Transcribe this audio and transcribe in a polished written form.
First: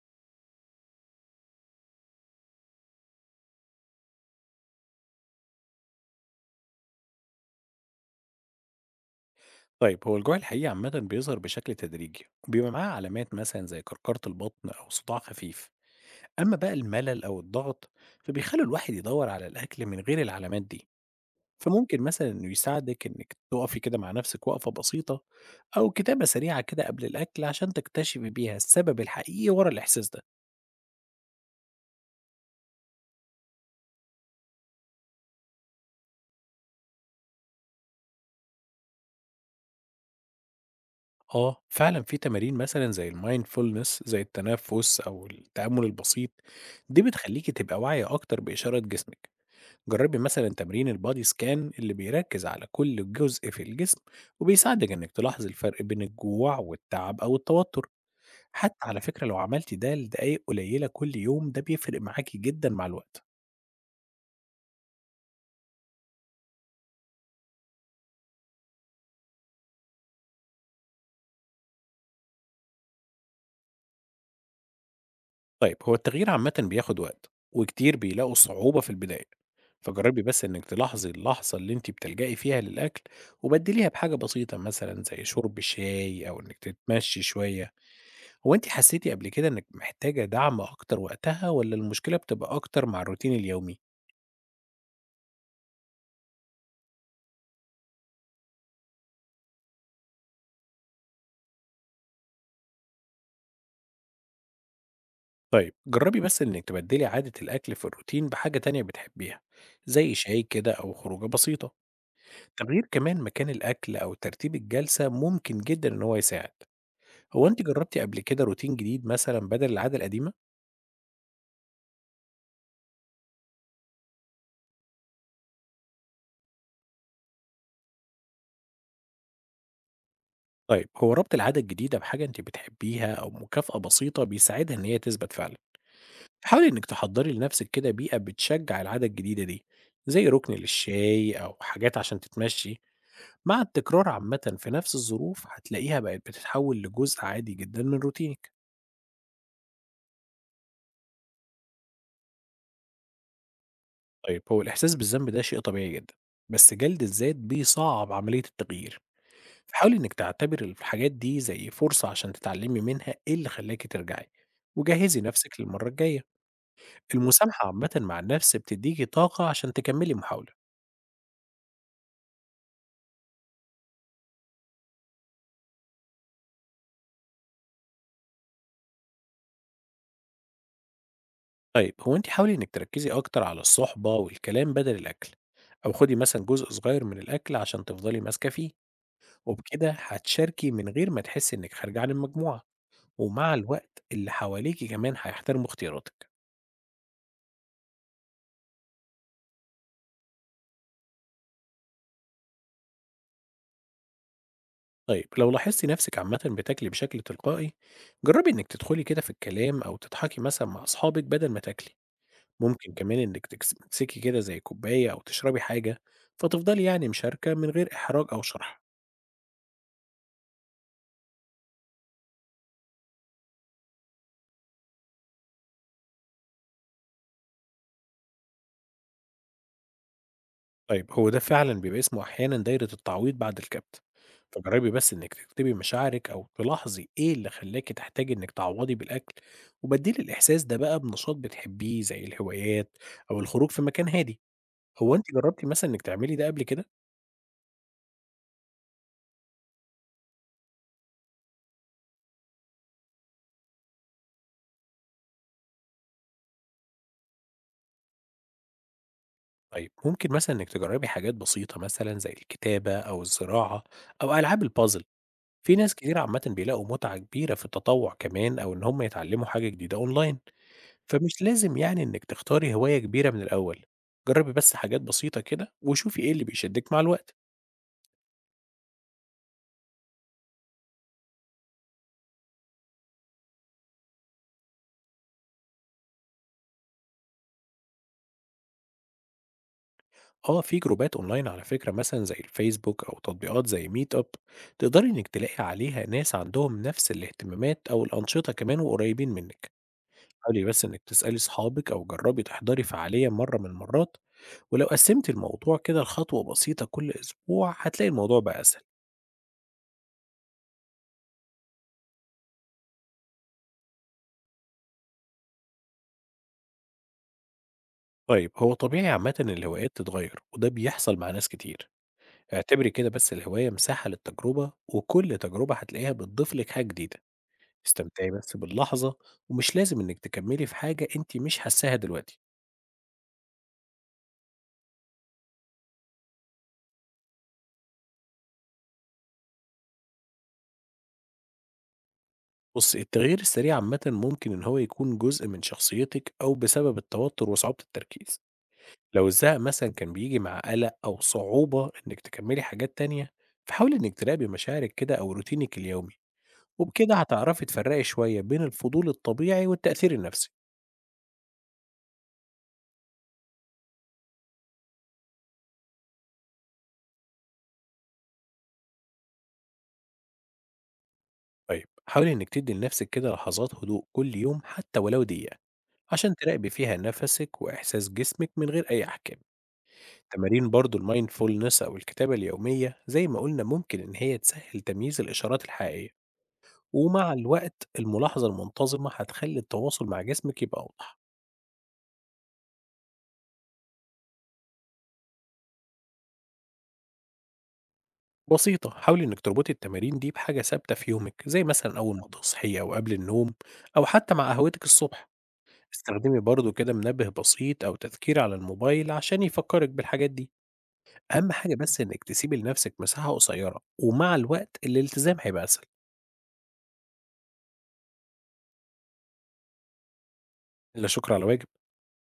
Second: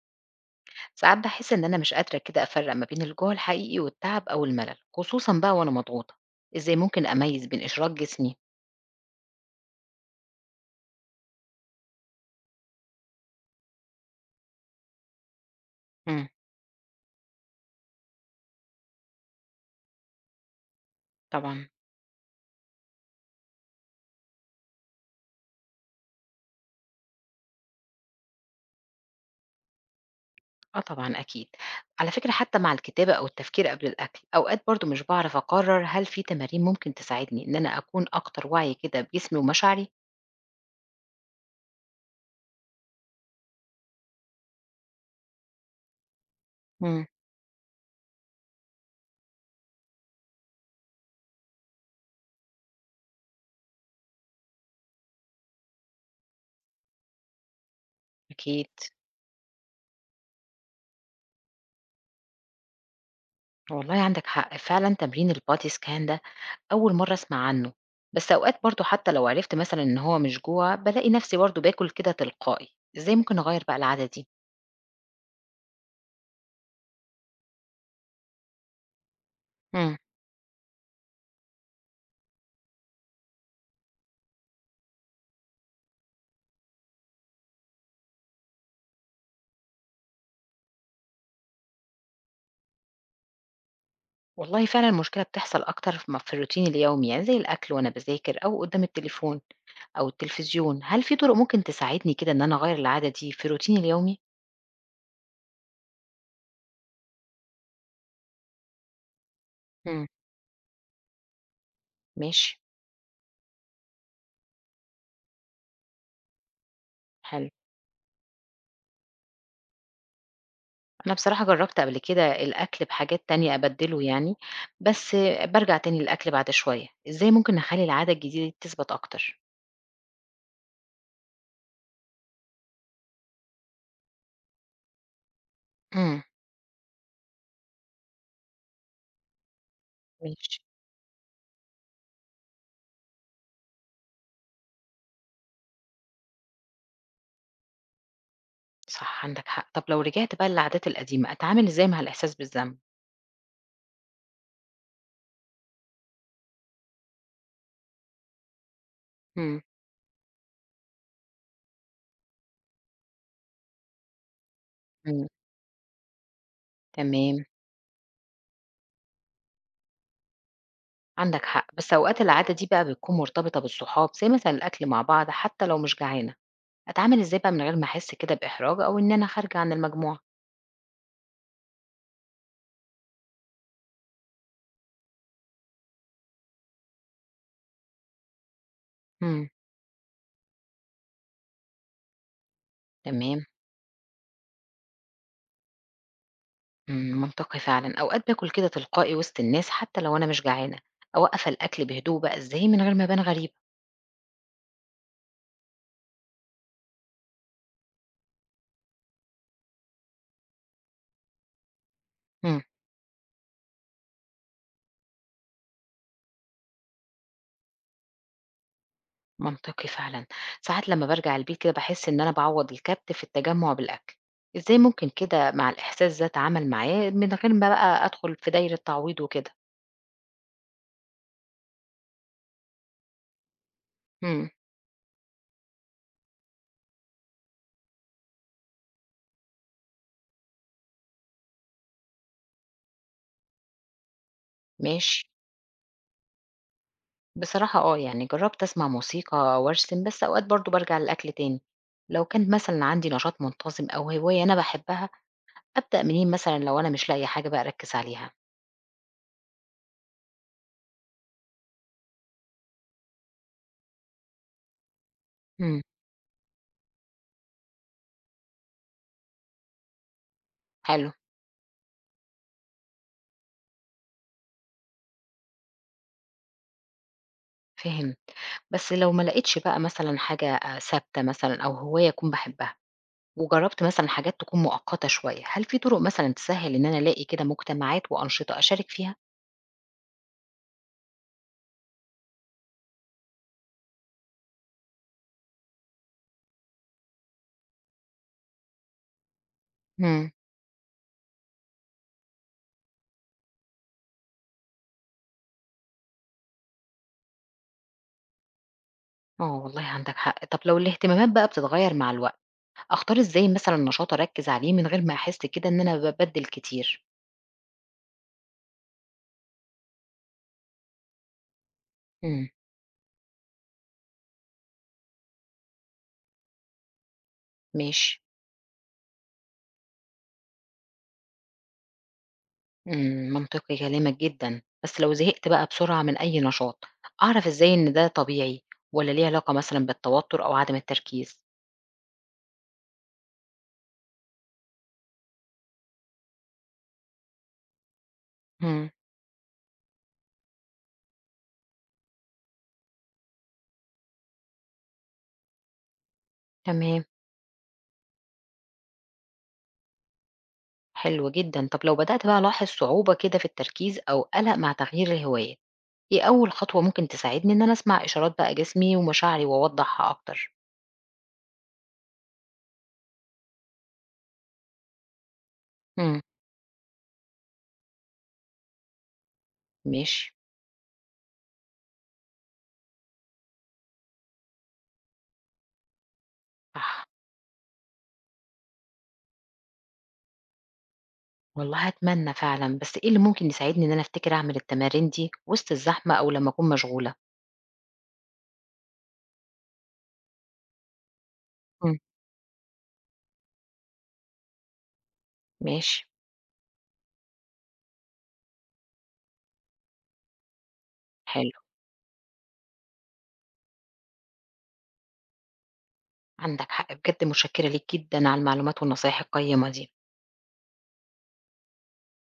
ساعات باحس إن أنا مش قادرة كده أفرّق ما بين الجوع الحقيقي والتعب أو الملل، خصوصًا بقى وأنا مضغوطة، إزاي ممكن أميّز بين إشراك جسمي؟ طيب هو الجوع الحقيقي عامة بيظهر بشكل تدريجي وبيبقى معاه علامات مثلا زي كركرة البطن أو صداع خفيف. إمم، أما بقى الملل أو الضغط فبيخلوا الواحد يدور على الأكل من غير العلامات دي، طبعًا. فممكن مثلا إنه يساعدك إنك تقفي كده مع نفسك وقفة بسيطة أو كتابة سريعة كده قبل الأكل عشان تكتشفي بيها السبب الحقيقي ورا الإحساس ده. آه طبعًا أكيد، على فكرة حتى مع الكتابة أو التفكير قبل الأكل، أوقات برضه مش باعرف أقرّر هل في تمارين ممكن تساعدني إن أنا أكون أكتر وعي كده بجسمي ومشاعري؟ آه فعلا في تمارين مثلا زي المايندفولنس زي التنفس أو التأمل البسيط، دي إمم، بتخليكي تبقى واعية أكتر بإشارات جسمك. جربي مثلا تمرين البادي سكان اللي بيركز على كل جزء في الجسم وبيساعدك انك تلاحظ الفرق بين الجوع والتعب او التوتر. أكيد. حتى على فكرة لو عملتي ده لدقايق قليلة كل يوم ده بيفرق معاكي جدا مع الوقت. والله عندك حق، فعلًا تمرين الbody scan ده أول مرّة أسمع عنه، بس أوقات برضه حتى لو عرفت مثلًا إن هو مش جوع، بالاقي نفسي برضه باكل كده تلقائي، إزاي ممكن أغيّر بقى العادة دي؟ طيب هو التغيير عامة بياخد وقت وكتير بيلاقوا صعوبة في البداية، إمم. فجربي بس انك تلاحظي اللحظة اللي انت بتلجأي فيها للأكل وبدليها بحاجة بسيطة مثلا زي شرب شاي او انك تتمشي شوية. هو أنتِ حسيتِ قبل كده إنِّك محتاجة دعم أكتر وقتها والّا المشكلة بتبقى أكتر مع الروتين اليومي؟ والله فعلًا المشكلة بتحصل أكتر ف م في الروتين اليومي، يعني زي الأكل وأنا باذاكر أو قدّام التليفون أو التلفزيون. هل في طُرق ممكن تساعدني كده إن أنا أغيّر العادة دي في روتيني اليومي؟ طيب جرّبي بس إنِّك تبدّلي عادة الأكل في الروتين بحاجة تانية بتحبيها، إمم، زي شاي كده أو خروجة بسيطة. ماشي، تغيير كمان مكان الأكل أو ترتيب الجلسة ممكن جدًا إن هو يساعد. هو حلو. أنتِ جرّبتِ قبل كده روتين جديد مثلًا بدل العادة القديمة؟ أنا بصراحة جرّبت قبل كده الأكل بحاجات تانية أبدّله يعني، بس بارجع تاني للأكل بعد شوية. إزاي ممكن نخلّي العادة الجديدة دي تثبت أكتر؟ طيب هو ربط العادة الجديدة بحاجة أنتِ بتحبيها أو مكافأة بسيطة بيساعدها إن هي تثبت فعلًا. إمم، حاولي إنك تحضري لنفسك كده بيئة بتشجع العادة الجديدة دي، زي ركن ماشي، للشاي أو حاجات عشان تتمشي. مع التكرار عامة في نفس الظروف هتلاقيها بقت بتتحول لجزء عادي جدا من روتينك. صح عندك حق. طب لو رجعت بقى للعادات القديمة، أتعامل إزاي مع الإحساس بالذنب؟ طيب هو الإحساس بالذنب ده شيء طبيعي جدا، بس جلد الذات بيصعب عملية التغيير، إمم، فحاولي إنك تعتبر الحاجات دي زي فرصة عشان تتعلمي منها إيه اللي خلاكي ترجعي وجهزي إمم، نفسك للمرة الجاية. تمام. المسامحة عامة مع النفس بتديكي طاقة عشان تكملي محاولة. عندك حق بس أوقات العادة دي بقى بتكون مرتبطة بالصحاب زي مثلا الأكل مع بعض حتى لو مش جعانة أتعامل إزاي بقى من غير ما أحس كده بإحراج أو إن أنا خارجة عن المجموعة. طيب هو أنتِ حاولي إنِّك تركّزي أكتر على الصُحبة والكلام بدل الأكل، أو خُدي مثلًا جزء صغير من الأكل عشان تفضلي ماسكة فيه، امم، وبكده هتشاركي من غير ما تحسّي إنِّك خارجة عن المجموعة، تمام. ومع الوقت اللي حواليكِ كمان هيحترموا اختياراتِك. امم، منطقي فعلا، أوقات باكل كده تلقائي وسط الناس حتى لو أنا مش جعانة، أوقف الأكل بهدوء بقى إزاي من غير ما أبان غريبة. طيب لو لاحظتِ نَفْسِك عامةً بتاكلي بشكل تلقائي، جرّبي إنِّك تدخلي كده في الكلام أو تضحكي مثلًا مع أصحابِك بدل ما تاكلي، امم، ممكن كمان إنِّك تمسكي كده زي كوباية أو تشربي حاجة، فتفضلي يعني مشاركة من غير إحراج أو شَرْح. منطقي فعلا. ساعات لما برجع البيت كده بحس إن أنا بعوض الكبت في التجمع بالأكل، إزاي ممكن كده مع الإحساس ده أتعامل معاه من غير ما بقى أدخل في دايرة تعويض وكده. طيب هو ده فعلًا بيبقى اسمه أحيانًا دايرة التعويض بعد الكبت، امم، فجربي بس إنِك تكتبي مشاعرِك أو تلاحظي إيه اللي خلاكِ تحتاجي إنِك تعوضي بالأكل، وبدّلي الإحساس ده بقى بنشاط بتحبيه زي الهوايات أو الخروج في مكان هادي. هو أنتِ ماشي. جربتِ مثلًا إنِك تعملي ده قبل كده؟ بصراحة آه، يعني جرّبت أسمع موسيقى أو أرسم، بس أوقات برضه بارجع للأكل تاني. لو كان مثلًا عندي نشاط منتظم أو هواية أنا باحبها، أبدأ منين مثلًا لو أنا مش لاقية حاجة بقى أركّز عليها؟ طيب ممكن مثلًا إنِك تجربي حاجات بسيطة مثلًا زي الكتابة أو الزراعة أو ألعاب الpuzzle، في إمم، ناس كتير عامةً بيلاقوا متعة كبيرة في التطوع كمان أو إن هم يتعلموا حاجة جديدة أونلاين. حلو، فمش لازم يعني إنِّك تختاري هواية كبيرة من الأول، جرّبي بس حاجات بسيطة كده وشوفي إيه اللي بيشدِّك مع الوقت. فهمت. بس لو ما لقيتش بقى مثلًا حاجة ثابتة مثلًا أو هواية أكون باحبها، وجرّبت مثلًا حاجات تكون مؤقتة شوية، هل في طُرق مثلًا تسهّل إن أنا ألاقي كده مجتمعات وأنشطة أشارك فيها؟ آه، في جروبات أونلاين على فكرة مثلًا زي الفيسبوك أو تطبيقات زي meetup، تقدري إنِّك تلاقي عليها ناس عندهم نفس الاهتمامات أو الأنشطة كمان وقريبين منِّك. إمم، حاولي بس إنِّك تسألي صحابِك أو جرّبي تحضري فعالية مرّة من المرّات، ولو قسّمتِ الموضوع كده لخطوة بسيطة كل أسبوع هتلاقي الموضوع بقى أسهل. آه والله عندك حق. طب لو الاهتمامات بقى بتتغيّر مع الوقت أختار إزاي مثلًا نشاط أركّز عليه من غير ما أحس كده إن أنا بابدِّل كتير؟ طيب، هو طبيعي عامةً الهوايات تتغيّر وده بيحصل مع ناس كتير. إمم، اعتبري كده بس الهواية مساحة للتجربة وكل تجربة هتلاقيها بتضيف لك حاجة جديدة. ماشي، استمتعي بس باللحظة ومش لازم انك تكملي في حاجة انت مش حاساها دلوقتي. إمم، منطقي كلامك جدًا، بس لو زهقت بقى بسرعة من أي نشاط، أعرف إزاي إن ده طبيعي والّا ليه علاقة مثلًا بالتوتر أو عدم التركيز؟ بص التغيير السريع عامة ممكن ان هو يكون جزء من شخصيتك او بسبب التوتر وصعوبة التركيز. إمم، لو الزهق مثلا كان بيجي مع قلق او صعوبة انك تكملي حاجات تانية، فحاولي انك تراقبي مشاعرك كده او روتينك اليومي، تمام، وبكده هتعرفي تفرقي شوية بين الفضول الطبيعي والتأثير النفسي. حلو جدًا. طب لو بدأت بقى ألاحظ صعوبة كده في التركيز أو قَلَق مع تغيير الهواية، إيه أول خطوة ممكن تساعدني إن أنا أسمع إشارات بقى جسمي ومشاعري وأوضّحها أكتر؟ طيب حاولي إنك تدي لنفسك كده لحظات هدوء كل يوم حتى ولو دقيقة، إمم، عشان تراقبي فيها نفسك وإحساس جسمك من غير أي أحكام. ماشي، تمارين برضو المايندفولنس أو الكتابة اليومية زي ما قلنا ممكن إن هي تسهل تمييز الإشارات الحقيقية، صح. ومع الوقت الملاحظة المنتظمة هتخلي التواصل مع جسمك يبقى أوضح. والله أتمنى فعلًا، بس إيه اللي ممكن يساعدني إن أنا أفتكر أعمل التمارين دي وسط الزحمة أو لمّا أكون مشغولة؟ بسيطة، حاولي إنك تربطي التمارين دي بحاجة ثابتة في يومك زي مثلا إمم. أول ما تصحي أو قبل النوم أو حتى مع قهوتك الصبح. ماشي، استخدمي برضه كده منبه بسيط أو تذكير على الموبايل عشان يفكرك بالحاجات دي. أهم حلو، حاجة بس إنك تسيبي لنفسك مساحة قصيرة، ومع الوقت الالتزام هيبقى أسهل. عندك حق، بجد متشكرة ليك جدًا على المعلومات والنصايح القيّمة دي. لا شكر على واجب.